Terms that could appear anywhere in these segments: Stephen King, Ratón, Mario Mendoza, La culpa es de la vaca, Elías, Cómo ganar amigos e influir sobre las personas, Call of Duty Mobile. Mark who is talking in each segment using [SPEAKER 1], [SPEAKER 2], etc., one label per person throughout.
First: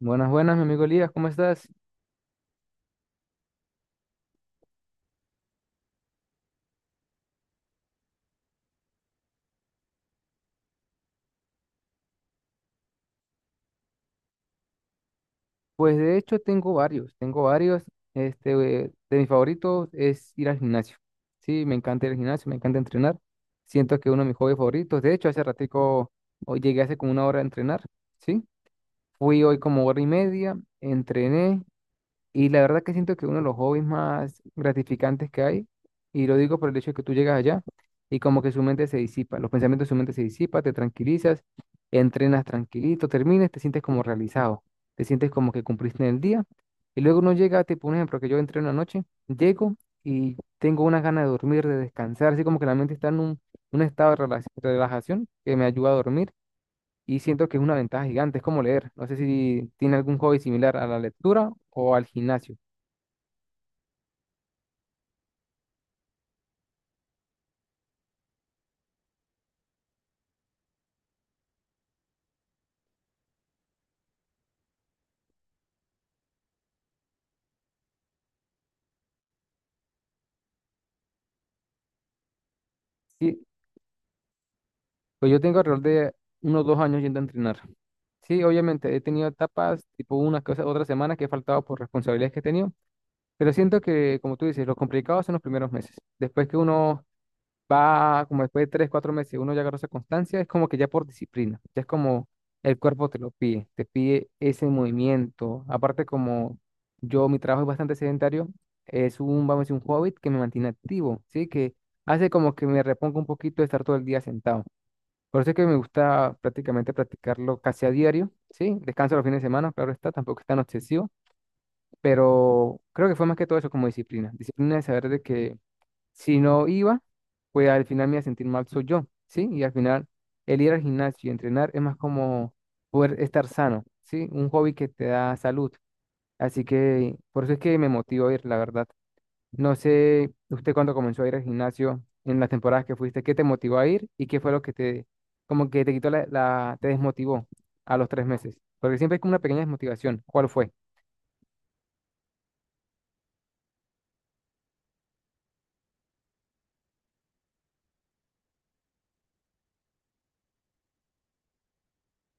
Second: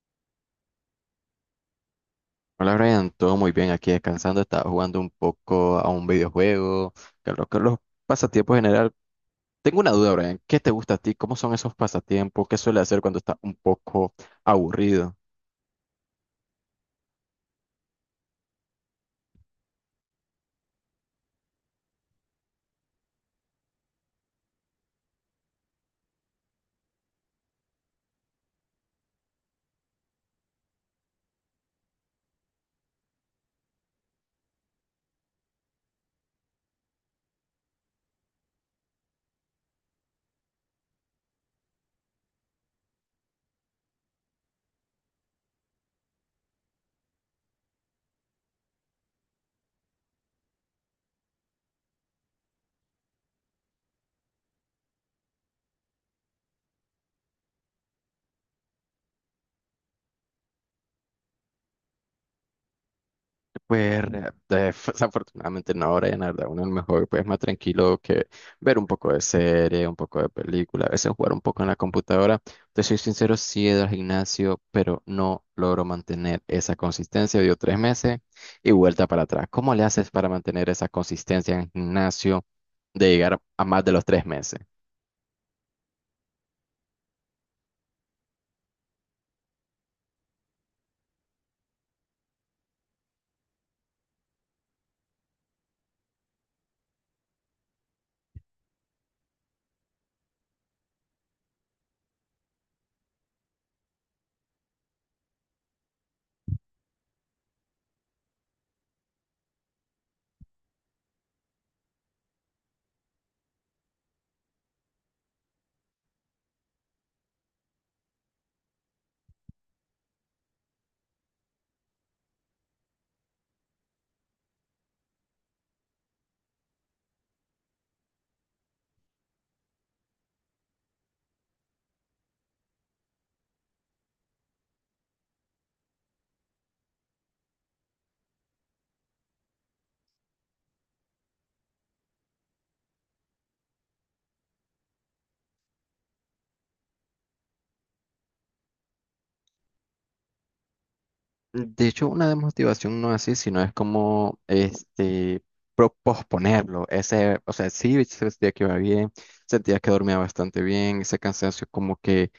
[SPEAKER 1] Buenas, buenas, mi amigo Elías, ¿cómo estás?
[SPEAKER 2] Hola Brian, todo muy bien aquí descansando, estaba jugando un poco a un videojuego. Que lo que los pasatiempos en general. Tengo una duda, Brian, ¿qué te gusta a ti? ¿Cómo son esos pasatiempos? ¿Qué suele hacer cuando estás un poco aburrido?
[SPEAKER 1] Pues de hecho tengo varios, tengo varios. Este, de mis favoritos es ir al gimnasio. Sí, me encanta ir al gimnasio, me encanta entrenar. Siento que es uno de mis hobbies favoritos. De hecho, hace ratico, hoy llegué hace como una hora a entrenar, ¿sí? Fui hoy como hora y media, entrené. Y la verdad que siento que uno de los hobbies más gratificantes que hay, y lo digo por el hecho de que tú llegas allá y como que su mente se disipa, los pensamientos de su mente se disipa, te tranquilizas, entrenas tranquilito, termines, te sientes como realizado, te sientes como que cumpliste en el día. Y luego uno llega, tipo un ejemplo, que yo entré una noche, llego y tengo una ganas de dormir, de descansar, así como que la mente está en un estado de relajación que me ayuda a dormir y siento que es una ventaja gigante, es como leer. No sé si tiene algún hobby similar a la lectura o al gimnasio.
[SPEAKER 2] Pues desafortunadamente no, Brian, la verdad, uno a lo mejor pues más tranquilo que ver un poco de serie, un poco de película, a veces jugar un poco en la computadora. Te soy sincero, sí he ido al gimnasio, pero no logro mantener esa consistencia. Dio tres meses y vuelta para atrás. ¿Cómo le haces para mantener esa consistencia en el gimnasio de llegar
[SPEAKER 1] Sí,
[SPEAKER 2] a más de los tres meses?
[SPEAKER 1] pues yo tengo alrededor de unos 2 años yendo a entrenar. Sí, obviamente he tenido etapas, tipo una cosa, otra semana que he faltado por responsabilidades que he tenido, pero siento que, como tú dices, lo complicado son los primeros meses. Después que uno va, como después de 3, 4 meses, uno ya agarra esa constancia, es como que ya por disciplina, ya es como el cuerpo te lo pide, te pide ese movimiento. Aparte, como yo, mi trabajo es bastante sedentario, es un, vamos a decir, un hobbit que me mantiene activo, ¿sí? Que hace como que me reponga un poquito de estar todo el día sentado. Por eso es que me gusta prácticamente practicarlo casi a diario, ¿sí? Descanso los fines de semana, claro está, tampoco es tan obsesivo, pero creo que fue más que todo eso como disciplina. Disciplina de saber de que si no iba, pues al final me iba a sentir mal soy yo, ¿sí? Y al final el ir al gimnasio y entrenar es más como poder estar sano, ¿sí? Un hobby que te da salud. Así que por eso es que me motiva a ir, la verdad. No sé, usted cuando comenzó a ir al gimnasio, en las temporadas que fuiste, ¿qué te motivó a ir y qué fue lo que te, como que te quitó te desmotivó a los 3 meses? Porque siempre es como una pequeña desmotivación. ¿Cuál fue?
[SPEAKER 2] De hecho, una desmotivación no es así, sino es como posponerlo. Ese, o sea, sí sentía que iba bien, sentía que dormía bastante bien, ese cansancio como que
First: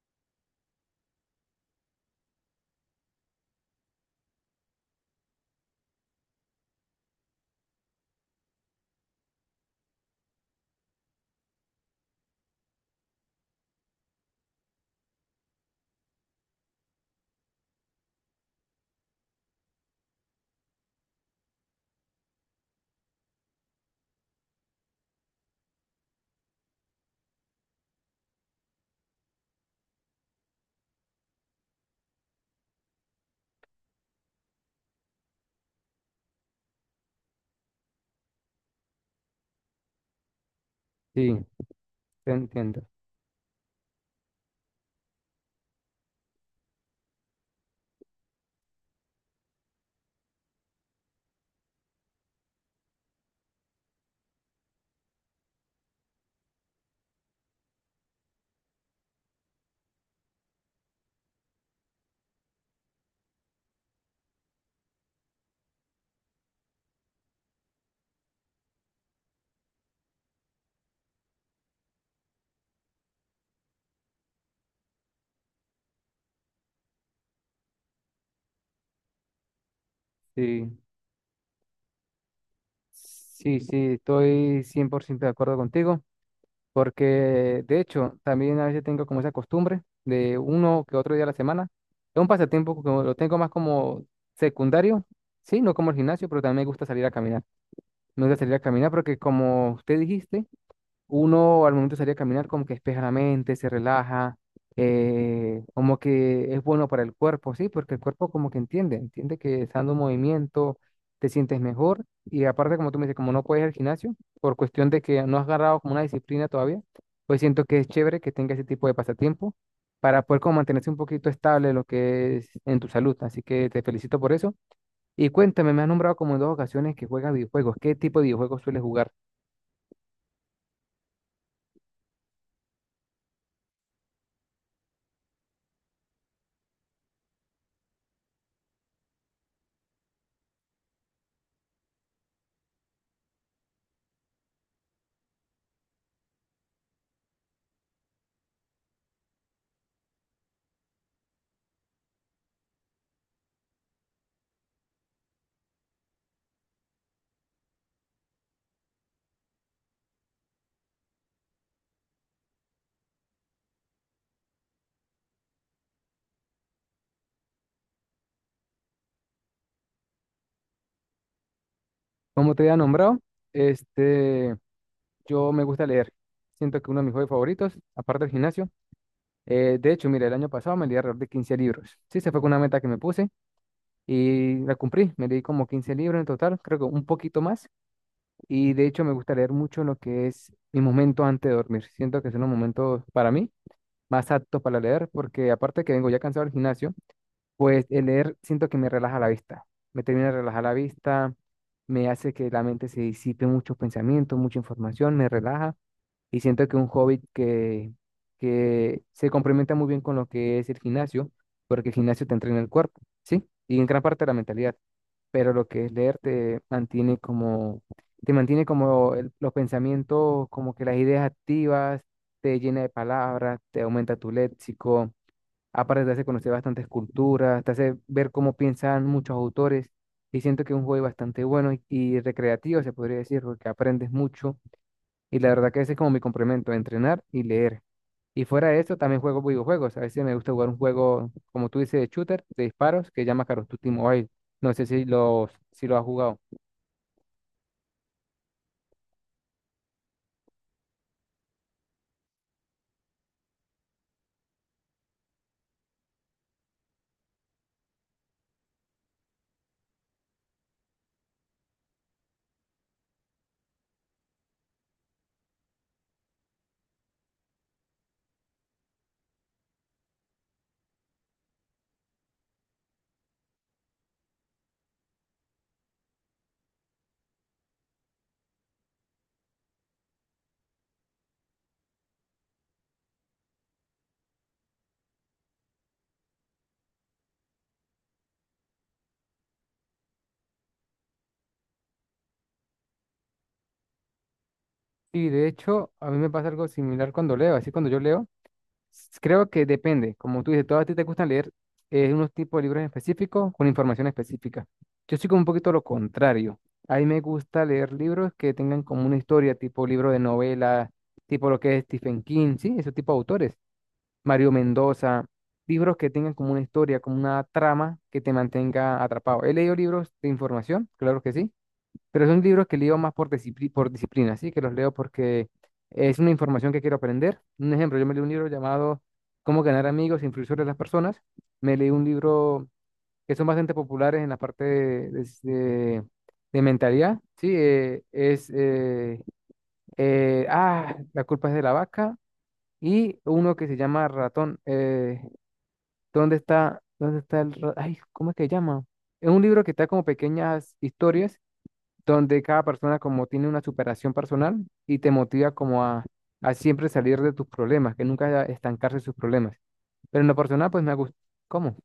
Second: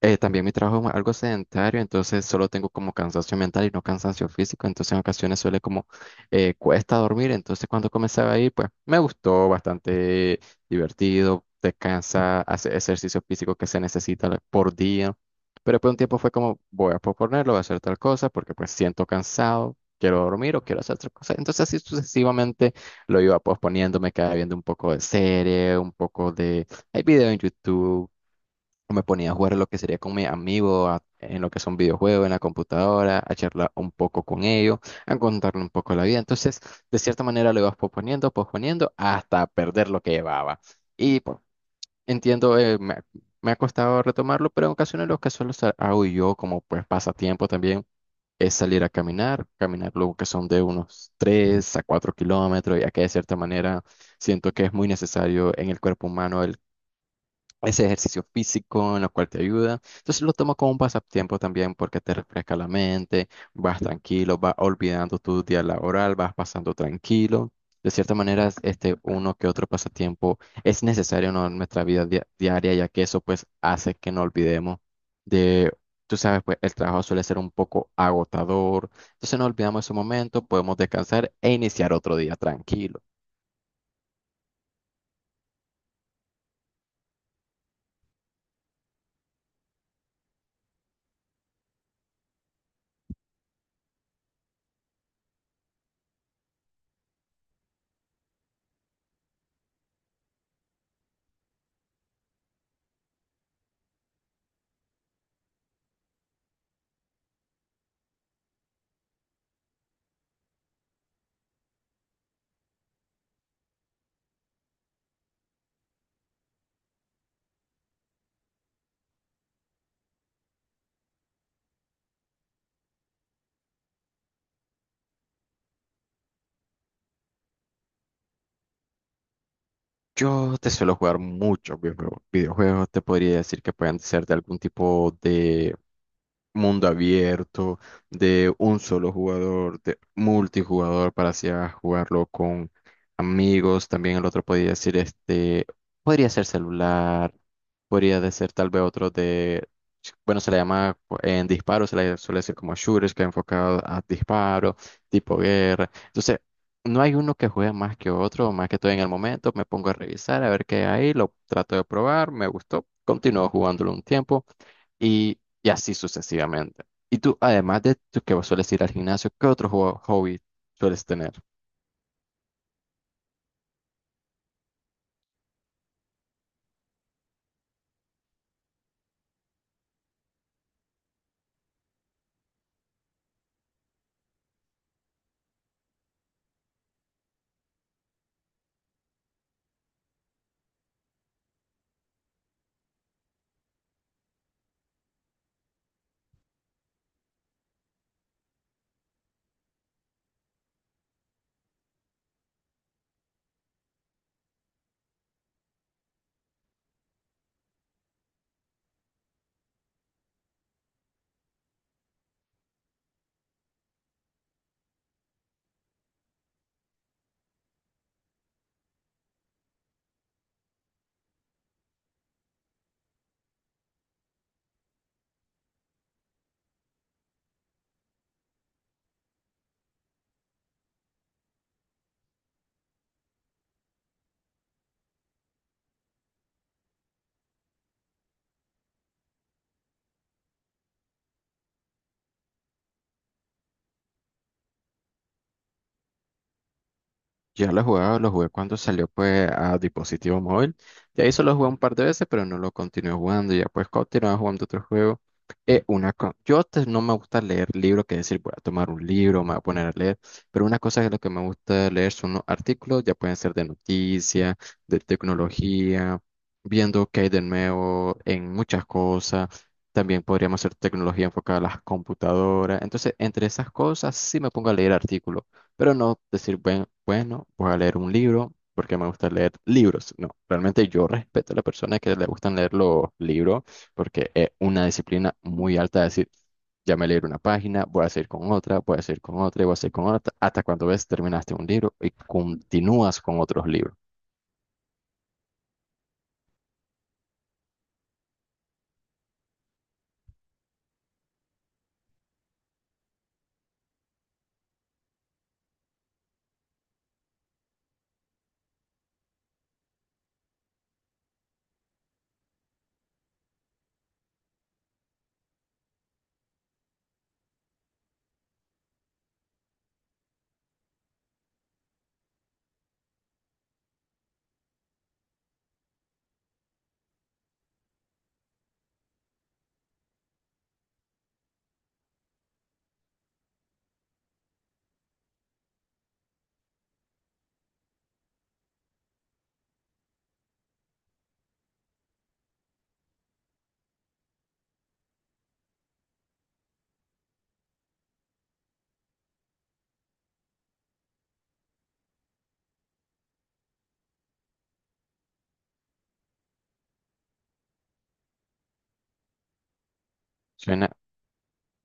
[SPEAKER 2] también mi trabajo es algo sedentario, entonces solo tengo como cansancio mental y no cansancio físico, entonces en ocasiones suele como cuesta dormir. Entonces cuando comenzaba ahí, pues me gustó, bastante divertido, descansa, hace ejercicio físico que se necesita por día. Pero después de un tiempo fue como voy a posponerlo, voy a hacer tal cosa porque pues siento cansado, quiero dormir o quiero hacer otra cosa. Entonces así sucesivamente lo iba posponiendo, me quedaba viendo un poco de serie, un poco de, hay video en YouTube, o me ponía a jugar lo que sería con mi amigo en lo que son videojuegos, en la computadora, a charlar un poco con ellos, a contarle un poco la vida. Entonces, de cierta manera lo ibas posponiendo, posponiendo hasta perder lo que llevaba. Y
[SPEAKER 1] Sí,
[SPEAKER 2] pues,
[SPEAKER 1] te
[SPEAKER 2] entiendo.
[SPEAKER 1] entiendo.
[SPEAKER 2] Me ha costado retomarlo, pero en ocasiones lo que solo hago yo como pues pasatiempo también es salir a caminar, caminar luego que son de unos 3 a 4 kilómetros, ya que de cierta manera siento que es muy necesario en el cuerpo humano ese ejercicio físico en lo cual te ayuda. Entonces lo tomo como un pasatiempo también porque te refresca la mente, vas tranquilo, vas olvidando tu día laboral, vas pasando tranquilo. De cierta manera, es, este uno que otro pasatiempo es necesario, ¿no?, en nuestra vida diaria, ya que eso pues hace que no olvidemos de, tú sabes, pues el trabajo suele ser un poco agotador. Entonces no olvidamos ese momento,
[SPEAKER 1] Sí,
[SPEAKER 2] podemos descansar e iniciar otro día tranquilo.
[SPEAKER 1] sí, sí, estoy 100% de acuerdo contigo, porque de hecho también a veces tengo como esa costumbre de uno que otro día a la semana. Es un pasatiempo que lo tengo más como secundario, sí, no como el gimnasio, pero también me gusta salir a caminar. Nunca salir a caminar, porque como usted dijiste, uno al momento de salir a caminar como que despeja la mente, se relaja, como que es bueno para el cuerpo, sí, porque el cuerpo como que entiende, entiende que estando en movimiento te sientes mejor y aparte como tú me dices, como no puedes ir al gimnasio, por cuestión de que no has agarrado como una disciplina todavía, pues siento que es chévere que tenga ese tipo de pasatiempo para poder como mantenerse un poquito estable lo que es en tu salud, así que te felicito por eso. Y cuéntame, me has nombrado como en dos ocasiones que juegas videojuegos. ¿Qué tipo de videojuegos sueles jugar?
[SPEAKER 2] Yo te suelo jugar muchos videojuegos. Videojuegos te podría decir que pueden ser de algún tipo de mundo abierto, de un solo jugador, de multijugador para así a jugarlo con amigos. También el otro podría decir este, podría ser celular, podría de ser tal vez otro de, bueno, se le llama en disparo, se le suele decir como shooters, que enfocado a disparo, tipo guerra. Entonces, no hay uno que juegue más que otro, más que todo en el momento, me pongo a revisar, a ver qué hay, lo trato de probar, me gustó, continúo jugándolo un tiempo y así sucesivamente. Y tú, además de tú que sueles ir al gimnasio, ¿qué otro hobby sueles tener?
[SPEAKER 1] Como te había nombrado, este, yo me gusta leer. Siento que uno de mis juegos favoritos, aparte del gimnasio. De hecho, mira, el año pasado me leí alrededor de 15 libros. Sí, se fue con una meta que me puse y la cumplí. Me leí como 15 libros en total, creo que un poquito más. Y de hecho, me gusta leer mucho lo que es mi momento antes de dormir. Siento que son los momentos para mí más aptos para leer, porque aparte que vengo ya cansado del gimnasio. Pues el leer siento que me relaja la vista, me termina de relajar la vista, me hace que la mente se disipe muchos pensamientos, mucha información, me relaja y siento que un hobby que se complementa muy bien con lo que es el gimnasio, porque el gimnasio te entrena el cuerpo, ¿sí? Y en gran parte la mentalidad, pero lo que es leer te mantiene como los pensamientos, como que las ideas activas, te llena de palabras, te aumenta tu léxico. Aparte te hace conocer bastantes culturas, te hace ver cómo piensan muchos autores y siento que es un juego bastante bueno y recreativo, se podría decir, porque aprendes mucho y la verdad que ese es como mi complemento, entrenar y leer. Y fuera de eso, también juego videojuegos. A veces me gusta jugar un juego, como tú dices, de shooter, de disparos, que se llama Call of Duty Mobile. No sé si lo, si lo has jugado.
[SPEAKER 2] Yo lo jugaba, lo jugué cuando salió pues a dispositivo móvil. De ahí solo jugué un par de veces, pero no lo continué jugando. Ya pues continuaba jugando otro juego. Una co- Yo te- No me gusta leer libros, que decir, voy a tomar un libro, me voy a poner a leer. Pero una cosa que lo que me gusta leer son los artículos, ya pueden ser de noticias, de tecnología, viendo qué hay de nuevo en muchas cosas. También podríamos hacer tecnología enfocada a las computadoras. Entonces, entre esas cosas, sí me pongo a leer artículos. Pero no decir, bueno, voy a leer un libro porque me gusta leer libros. No, realmente yo respeto a las personas que le gustan leer los libros porque es una disciplina muy alta de decir, ya me leí una página, voy a seguir con otra, voy a seguir con otra y voy a seguir con otra, hasta cuando ves terminaste un libro y continúas con otros libros.
[SPEAKER 1] Y de hecho, a mí me pasa algo similar cuando leo. Así cuando yo leo, creo que depende, como tú dices, todos a ti te gusta leer unos tipos de libros específicos con información específica. Yo soy como un poquito lo contrario. A mí me gusta leer libros que tengan como una historia, tipo libro de novela, tipo lo que es Stephen King, sí, ese tipo de autores, Mario Mendoza, libros que tengan como una historia, como una trama que te mantenga atrapado. He leído libros de información, claro que sí, pero son libros que leo más por disciplina, ¿sí? Que los leo porque es una información que quiero aprender. Un ejemplo, yo me leí un libro llamado Cómo ganar amigos e influir sobre las personas. Me leí un libro que son bastante populares en la parte de mentalidad, ¿sí? La culpa es de la vaca y uno que se llama Ratón. Dónde está el... ra- Ay, ¿cómo es que se llama? Es un libro que está como pequeñas historias donde cada persona como tiene una superación personal y te motiva como a siempre salir de tus problemas, que nunca estancarse en sus problemas. Pero en lo personal, pues
[SPEAKER 2] Suena,
[SPEAKER 1] me gusta. ¿Cómo?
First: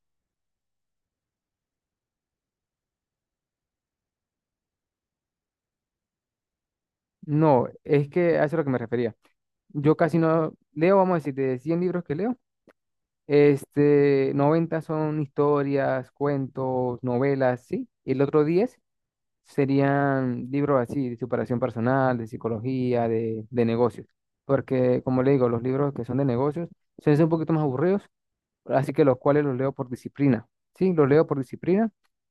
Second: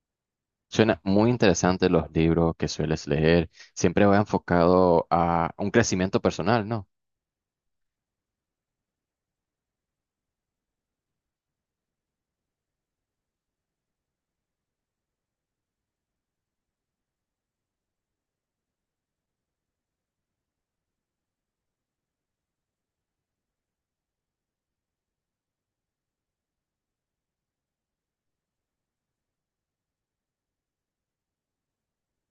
[SPEAKER 2] suena muy interesante los libros que sueles leer. Siempre va enfocado a un crecimiento personal, ¿no?
[SPEAKER 1] No, es que a eso es lo que me refería. Yo casi no leo, vamos a decir, de 100 libros que leo, 90 son historias, cuentos, novelas, sí. Y el otro 10 serían libros así, de superación personal, de psicología, de negocios. Porque, como le digo, los libros que son de negocios suelen ser un poquito más aburridos así que los cuales los leo por disciplina, ¿sí? Los leo por disciplina.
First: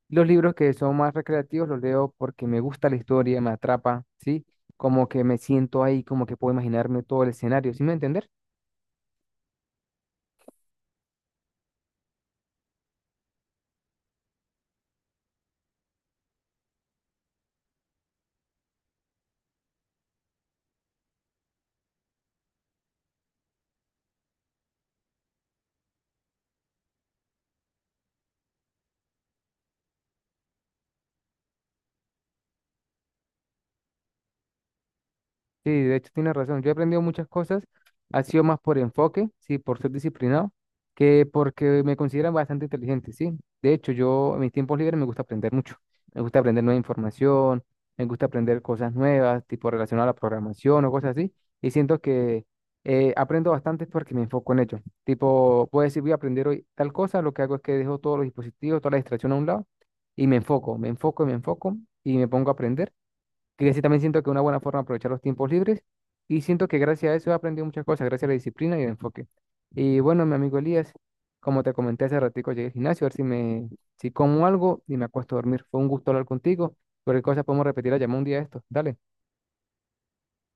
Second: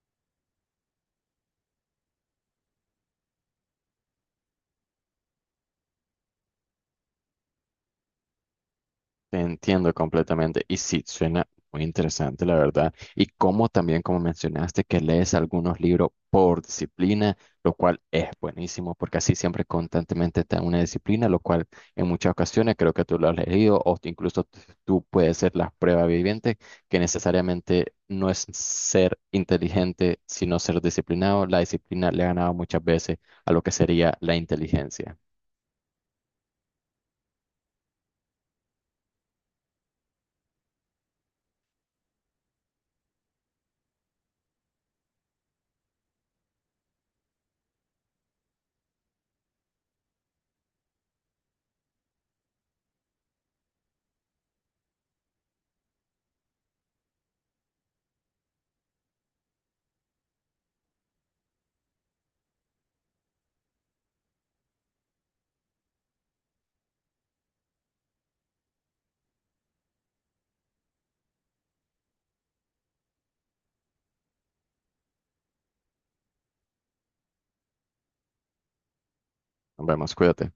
[SPEAKER 1] Los libros que son más recreativos los leo porque me gusta la historia, me atrapa, ¿sí? Como que me siento ahí, como que puedo imaginarme todo el escenario, ¿sí me entiendes?
[SPEAKER 2] Te entiendo completamente. Y sí, suena muy interesante, la verdad. Y como también, como mencionaste, que lees algunos libros por disciplina, lo cual es buenísimo, porque así siempre constantemente está una disciplina, lo cual en muchas ocasiones creo que tú lo has leído, incluso tú puedes ser las pruebas vivientes, que necesariamente no es ser inteligente, sino ser disciplinado. La disciplina le ha ganado muchas veces a lo que sería la inteligencia.
[SPEAKER 1] Sí, de hecho tienes razón. Yo he aprendido muchas cosas. Ha sido más por enfoque, sí, por ser disciplinado, que porque me consideran bastante inteligente, sí. De hecho, yo en mis tiempos libres me gusta aprender mucho. Me gusta aprender nueva información, me gusta aprender cosas nuevas, tipo relacionadas a la programación o cosas así. Y siento que aprendo bastante porque me enfoco en ello. Tipo, puedo decir, voy a aprender hoy tal cosa. Lo que hago es que dejo todos los dispositivos, toda la distracción a un lado y me enfoco y me enfoco y me pongo a aprender que sí también siento que es una buena forma de aprovechar los tiempos libres y siento que gracias a eso he aprendido muchas cosas, gracias a la disciplina y el enfoque. Y bueno, mi amigo Elías, como te comenté hace ratico, llegué al gimnasio a ver si me, si como algo y me acuesto a dormir. Fue un gusto hablar contigo. Cualquier cosa podemos repetir la llamada un día de esto. Dale.
[SPEAKER 2] Nos vemos, cuídate.